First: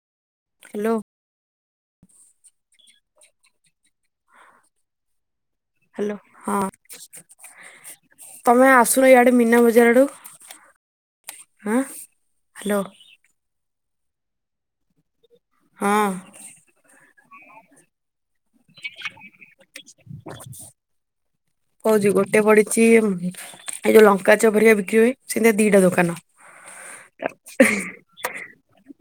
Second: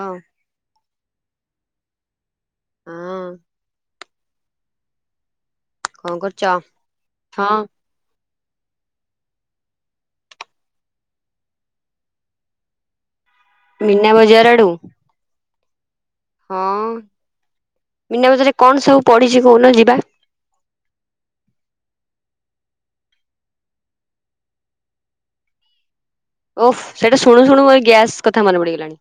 ହଉ। ହ୍ୟାଲୋ। ହଁ। କଣ ହ୍ୟାଲୋ କରୁଛ? ହଁ। ହଁ ତୋମେ ଆସୁନ ଇଆଡେ ମିନା ବଜାର ଆଡୁ। ଆଁ, ହ୍ୟାଲୋ। ମିନା ବଜାର ଆଡୁ? ହଁ। ହଁ, ମିନା ବଜାରରେ କଣ ସବୁ ପଡିଛି କହୁନ ଯିବା? ହ [unintelligible] କହୁଚି ଗୋଟେ ପଡିଛି ଏମ୍ ହେ ଏଇ ଯୋଉ ଲଙ୍କା ଚପରଆା ବିକ୍ରି ହୁଏ, ସେମିତିଆ ଦିଟା ଦୋକାନ। ଓଃ ସେଇଟା ଶୁଣୁ ଶୁଣୁ ମୋର ଗ୍ୟାସ୍ କଥା ମନେ ପଡିଗଲାଣି।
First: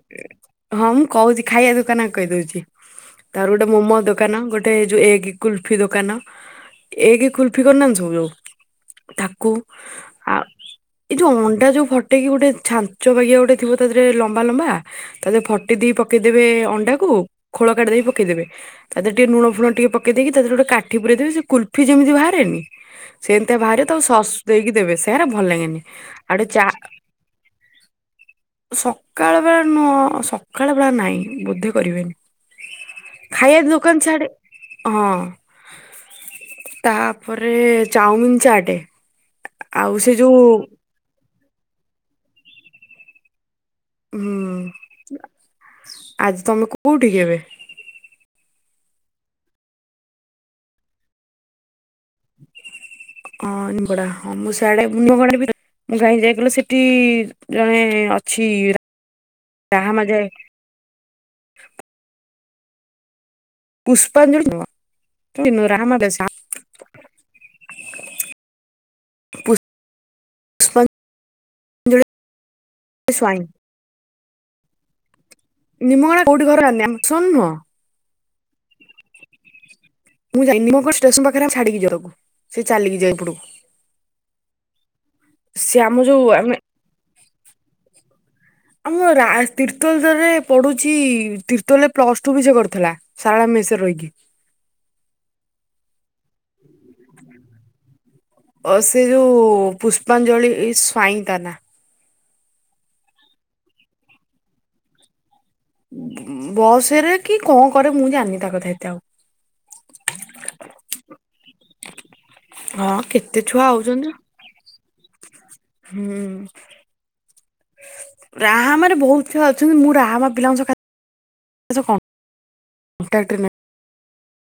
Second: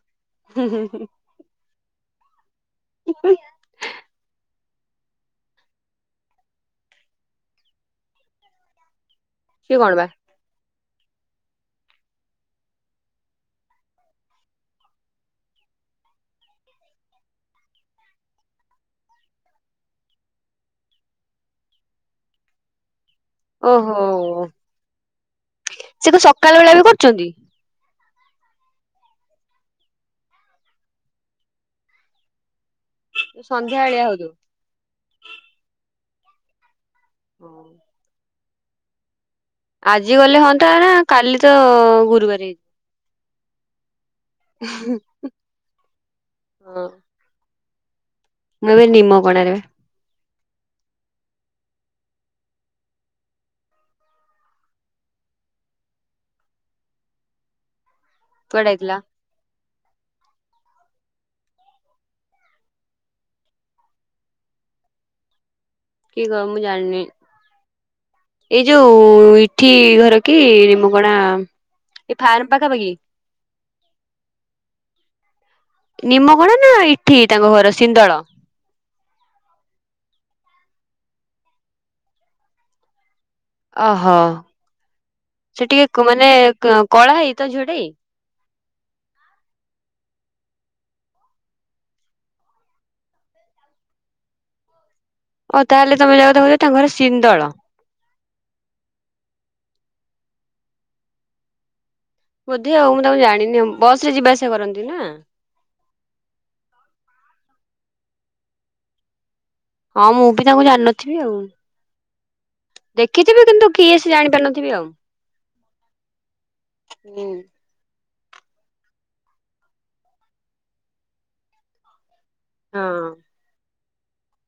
ହଁ ମୁଁ କହୁଚି ଖାଇବା ଦୋକାନ ଆଗ କହିଦଉଛି। ତାପରେ ଗୋ ଟେ ମୋମୋ ଦୋକାନ, ଗୋଟେ ଏଇ ଯୋଉ ଏଗେ କୁଲଫି ଦୋକାନ, ଏଗ୍ ଖୁଲ ଫି କରିନାହାନ୍ତି ସବୁ ଯୋଉ, ତାକୁ ସିଏ କଣ ବା ଆ ଏଇ ଯୋଉ ଅଣ୍ଡା ଯୋଉ ଫଟେଇକି ଗୋଟେ ଛାଞ୍ଚ ବାଗିଆ ଗୋଟେ ଥିବ ତା ଦେହରେ ଲମ୍ବା ଲମ୍ବା। ତା ଦିହରେ ଫଟେ ଦେଇ ପକେଇଦେବେ ଅଣ୍ଡାକୁ ଖୋଳ କାଢି ଦେଇ ପକେଇଦେବେ। ତା ଦେହରେ ଟିକେ ଲୁଣ ଫୁଣ ଟିକେ ପକେଇ ଦେଇକି, ତା ଦେହରେ ଗୋଟେ କାଠି ପୂରେଇ ଦେବେ। ସେ କୁଲଫି ଯେମିତି ବାହାରେ ନି ସେମିତିଆ ବାହାରେ ତ ସସ୍ ଓହୋ ଦେଇକି ଦେବେ, ସେରା ଭଲ ଲାଗେନି। ସେ ତ ଆଉ ଗୋଟେ ସକାଳ ଚା ବେଳା ବି କରୁଛନ୍ତି। ସକାଳ ବେଳେ ନୁହଁ। ସଖାଳ ବେଳା ନାଇଁ, ବୁଧେ କରିବେନି। ଖାଇବା ଦୋକାନ ସନ୍ଧ୍ୟାବେଳିଆ ଛାଡି, ହଉଥିବ। ହଁ ତା ପରେ ଚାଉମିିନ୍, ଚାଟେ। ଆଉ ସେ ଆଜି ଯୋଉ ଗଲେ ହଅନ୍ତା ନା, କାଲି ତ ଗୁରୁବାରେ। ହୁଁ, ଆଜି ତୋମେ ହଁ କୋଉଠି କି ଏବେ? ମୁଁ ଏବେ ନିମପଡାରେ ବା। ଅଁ, [inaudible] ପଡା, ହଁ ମୁଁ ସିଆଡେ ନିମପଡାରେ ବି ମୁଁ କାଇଁ ଯାଇଥିଲି ସେଟି ଜଣେ ଅଛି କୁଆଡେ ଯାଇଥିଲା ରା-ରାହା ମା ଯେ ପୁଷ୍ପାଞ୍ଜଳି ନୁହଁ, ସିଏ ନୁହଁ, ରାହାମା ଦାସ କିଏ କଅ ମୁଁ ଜାଣିନି। ଏଇ ଯୋଉ ଇଠି ଘର କି ପୁଷ୍ପାଞ୍ଜଳି ନିମପଡା ଏ ଫାର୍ମ ପାଖା ପାଖି। ସ୍ୱାଇଁ। ନିମପଡା କୋଉଠି ନିମକଣା ଘର ନା ଜାଣିନି। ଇଠି [inaudible] ତାଙ୍କ ନୁହଁ। ଘର ସିନ୍ଦଳ। ମୁଁ ଯାଇନି ନିମ [inaudible] ଷ୍ଟେସନ ପାଖରେ ଆମେ ଛାଡିକି ଯାଉ ତାକୁ। ସିଏ ଚାଲିକି ଯାଏ ଏପଟକୁ। ଓହୋ! ସେ ଟିକେ ଆମ ଯୋଉ କ-ମାନେ ଆମେ କ-କଳା ହେଇ ତ ଝିଅ ଟେ କି? ଆମ ରା- ତିର୍ତୋଲଦରେ ପଢୁଛି ତିର୍ତୋଲରେ ପ୍ଲସ୍ ଟୁ ବି ସେ କରଥିଲା। ସାରଳା ମେସ୍ ରେ ରହିକି। ଓ ତାହେଲେ ତୋମେ ଯା କଥା କହୁଚ, ତା ଘର ସିନ୍ଦଳ। ଅ, ସେ ଯୋଉ ପୁଷ୍ପାଞ୍ଜଳି ସ୍ୱାଇଁ ତା ନାଁ। ବୋଧେ ଆଉ ମୁଁ ତାଙ୍କୁ ଜାଣିନି ଆଉ। ବସ୍ ରେ ଯିବା ଆସିବା କରନ୍ତି ନା? ଉଁ, ବସ୍ ରେ କି କଣ କରେ ମୁଁ ଜାଣିନି ତା କଥା ଏତେ ଆଉ। ହଁ ମୁଁ ବି ତାଙ୍କୁ ଜାଣିନଥିବି ଆଉ। ହଁ କେତେ ଦେଖିଥିବେ ଛୁଆ କିନ୍ତୁ କିଏ ଆଉଛନ୍ତି। ସେ ଜାଣିପାରିନଥିବି ଆଉ। ହୁଁ। ରାହାମାରେ ବହୁତ ଝିଅ ଅଛନ୍ତି ମୁଁ ରାହାମା ପିଲାଙ୍କୁ ସ ଏରା ସ ହଁ କନ୍ତାକ୍ଟ ରେ ନାଇଁ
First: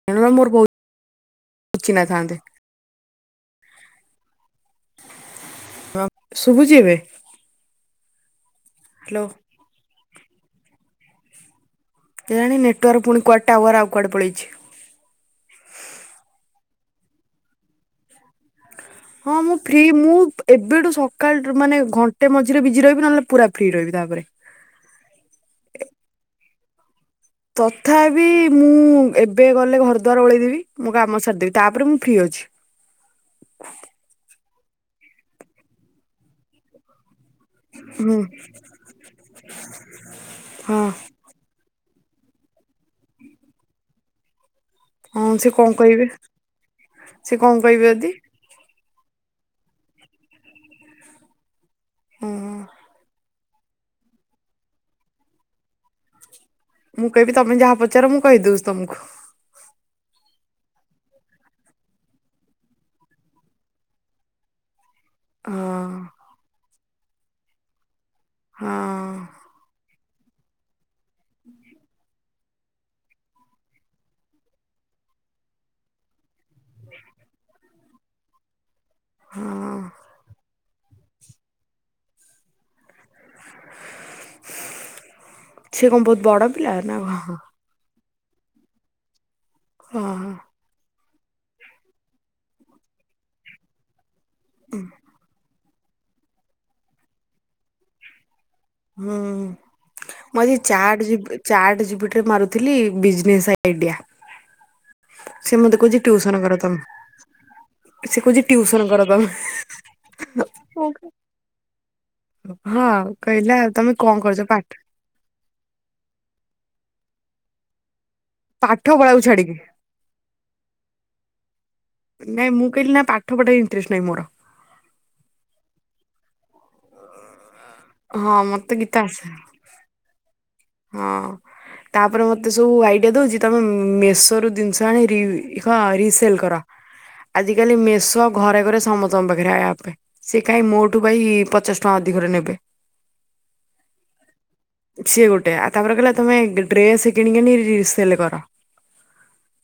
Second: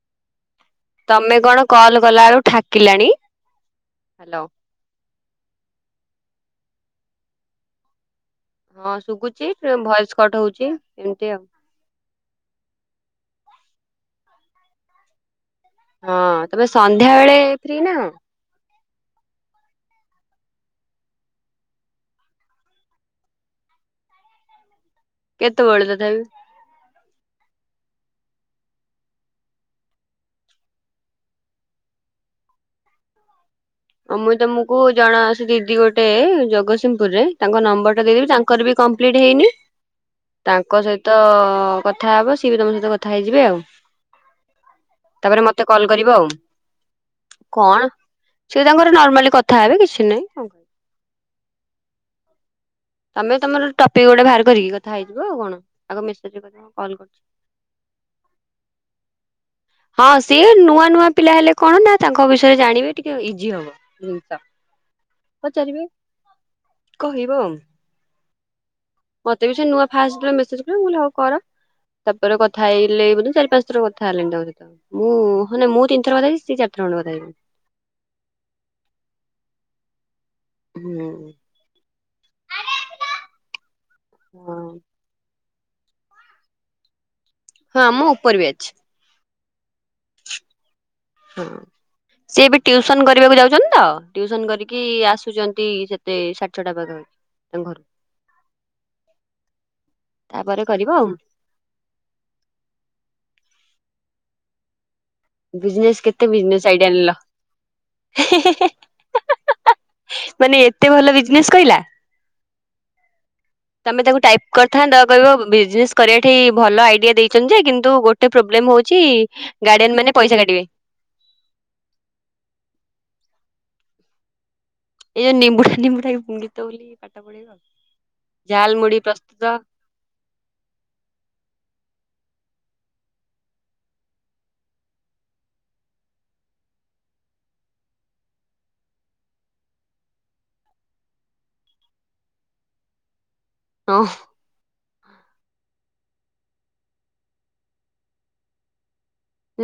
ସେନୁ ପା ମୋର ବହୁତ ତମେ କଣ କଲ ଚିହ୍ନା କଲା ଥାନ୍ତେ ବେଳୁ ଠାକିଲାଣି ହ୍ୟାଲୋ। ହଁ ଶୁଭୁଛି ଏବେ। ହଁ ହ୍ୟାଲୋ। ଶୁବୁଛି ଭଏସ କଟ ହଉଛି ଏମିତି ଆଉ। କେଜାଣି ନେଟୱାର୍କ ପୁଣି କୁଆଡେ ଟାୱାର ଆଉ କୁଆଡେ ପଳେଇଛି। ହଁ ତମେ ସନ୍ଧ୍ୟାବେଳେ ଫ୍ରି ନାହଁ? ହଁ ମୁଁ ଫ୍ରି ମୁଁ ଏବେଠୁ ସକାଳୁ ମାନେ ଘଣ୍ଟେ ମଝିରେ ବିଜି ରହିବି ନହେଲେ ପୁରା ଫ୍ରି ରହିବି ତାପରେ। କେତେବେଳେ ତଥାବି। ତଥାପି ମୁଁ ଏବେ ଗଲେ ଘର ଦ୍ୱାର ଓଳେଇଦେବି ମୋ କାମ ସାରିଦେବି ତାପରେ ମୁଁ ଫ୍ରି ଅଛି। ଅ ମୁଇଁ ତମକୁ ଜଣେ ଅଛି ଦିଦି ଗୋଟେ ଜଗତସିଂହପୁରରେ ତାଙ୍କ ନମ୍ବର ଟା ହୁଁ ଦେଇଦେବି ତାଙ୍କର ବି କମ୍ପ୍ଲିଟ୍ ହେଇନି। ତାଙ୍କ ହଁ ସହିତ କଥା ହବ ସିଏ ବି ତମ ସହିତ କଥା ହେଇଯିବେ ଆଉ। ହଁ ତାପରେ ସେ ମତେ କଣ କଲ୍ କରିବ କହିବେ ଆଉ। ସେ କଣ କହିବେ ଯଦି। ସିଏ ତାଙ୍କର ନର୍ମାଲି କଥା ହେବେ କିଛି ନାହିଁ କଁ। ହଁ। ତମେ ତମର ଟପିକ୍ ଗୋଟେ ବାହାର କରିକି କଥା ହେଇଯିବ ଆଉ କଣ ଆଗ ମେସେଜ ରେ କଥା ହୁଅ। ମୁଁ କହିବି ତମେ ଯାହା ପଚାର ମୁଁ କହିଦଉଛି ତମକୁ। ହଁ ସିଏ ନୂଆ ନୂଆ ପିଲା ହେଲେ କଣ ନା ତାଙ୍କ ବିଷୟରେ ଜାଣିବେ ଟିକେ ଇଜି ହବ। [unintelligible] ହଁ। ପଚାରିବେ କହିବ। ହଁ। ମତେ ବି ସେ ନୂଆ ଫାଷ୍ଟ ରେ ମେସେଜ କରେ ମୁ କହିଲି ହଉ କର। ର କଥା ହେଇଲେ ବ ଚାରି ପାଞ୍ଚ ଥର କଥା ହେଲିଣି ତାଙ୍କ ସହିତ ମୁଁ ହେନେ ମୁଁ ତିିନି ଥର କଥା ହେଇଛି ସିଏ ଚାର ଥର ଖଣ୍ଡେ କଥା ହେଇଛନ୍ତି। ହଁ। ହୁଁ। ହଁ। ସେ କଣ ବହୁତ ବଡ ପିଲା ନା କଣ? ହଁ ମୋ ଉପର ବ୍ୟାଚ୍। ହଁ ହଁ। ହଁ ସିଏ ଏବେ ଟିଉସନ କରିବାକୁ ଯାଉଛନ୍ତି ତ ଟିଉସନ କରିକି ଆସୁଛନ ନ୍ତି ସେତେ ସାଢେ ଛଅଟା ପାଖା ପାଖି ତାଙ୍କ ଘରୁ। ହୁଁ ମୁଁ ଆଜି ତାପରେ କରିବ ଆଉ ଚାଟଜିପି ଚାର୍ଟ ଜପିଟିରେ ମାରୁଥିଲି ବିଜନେସ୍ ଆଇଡିଆ। ସେ ମତେ ବିଜନେସ କହୁଛି କେତେ ଟ୍ୟୁସନ କର ବିଜନେସ ଆଇଡିଆ ନେଲ। ତମେ। ସେକହୁଛି ଟ୍ୟୁସନ କର ମାନେ ଏତେ ତମେ। ଭଲ ବିଜନେସ କହିଲା ହଁ କହିଲା ତମେ କଣ ତାକୁ କରୁଛ ଟାଇପ୍ ପାଠ କରିଥାନ୍ତ କହିବ ବିଜନେସ କରିବା ଠି ଭଲ ଆଇଡିଆ ଦେଇଛନ୍ତି ଯେ କିନ୍ତୁ ଗୋଟେ ଟେ ପ୍ରୋବଲେମ ପାଠ ହଉଛି ପଢାକୁ ଛାଡିକି ଗାର୍ଡିଆନ ମାନେ ପଇସା କାଟିବେ। ନାଇଁ ମୁଁ କହିଲି ନା ପାଠ ପଢ଼ା ରେ ଇଣ୍ଟରେଷ୍ଟ ନାଇଁ ମୋର। ଏଇ ଯୋଉ ନିମ୍ବୁଡା ନିମ୍ବୁଡା ଗିତ ବୋଲି ପାଠ ପଢେଇିବ ହଁ ଆଉ ମତେ ଜାଲ ଗୀତ ମୁଢି ଆସେ ପ୍ରସ୍ତୁତ। ହଁ। ତାପରେ ମତେ ସବୁ ଆଇଡିଆ ଦଉଛି ତମେ ମେସୋ ରୁ ଜିନିଷ ଆଣି ରିସେଲ କର। ଆଜିକାଲି ମେସୋ ଘରେ ଘରେ ସମସ୍ତଙ୍କ ପାଖରେ ଆପେ ସେ କାହିଁ ମୋଠୁ ଭାଇ ପଚାଶ ଟଙ୍କା ଅଧିକରେ ନେବେ? ହଁ। ସିଏ ଗୋଟେ ଆ ତାପରେ କହିଲା ତମେ ଡ୍ରେସ କିଣିକି ଆଣି ରିସେଲ କର।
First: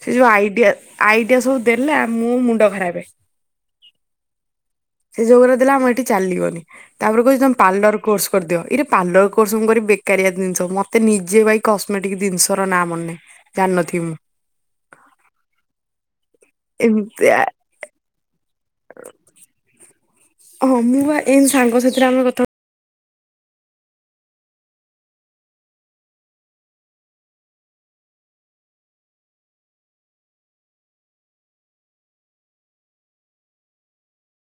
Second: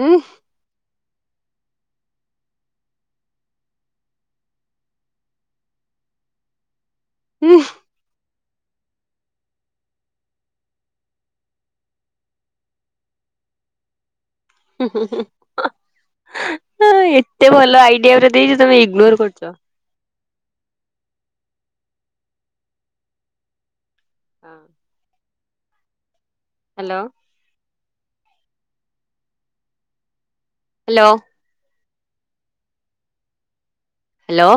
ଉଁ ସେ ଯୋଉ ଆଇଡିଆ ଆଇଡିଆ ସବୁ ଦେଲା ମୁଁ ମୁଣ୍ଡ ଖରାବେ। ସେ ଯୋଉଗୁରା ଦେଲା ଆମଏଠି ଚାଲିବନି ତାପରେ କହୁଛି ତମେ ଉଁ ପାର୍ଲର କୋର୍ସ କରିଦିଅ ଇରେ ପାର୍ଲର କୋର୍ସ ମୁଁ କରିବି ବେ କାରିଆ ଜିନିଷ ମତେ ନିଜେ ଭାଇ କସ୍ମେଟିକ ଜିନିଷ ର ନାଁ ମନେନାହିଁ ଜାଣିନଥିବି ମୁଁ। ହୁଁ ହୁଁ ହୁଁ ଏମିତିଆ ଏତେ ଭଲ ଆଇଡିଆ ଗୁରା ଦେଇଛି ତମେ ଇଗ୍ନୋର କରୁଛ ହଁ ମୁଁ ବା ଏମତି ସାଙ୍ଗ ସାହିଥିରେ ଆମେ କଥା ହ ଆଉ ହାଲୋ ହାଲୋ ହାଲୋ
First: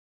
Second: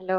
ହାଲୋ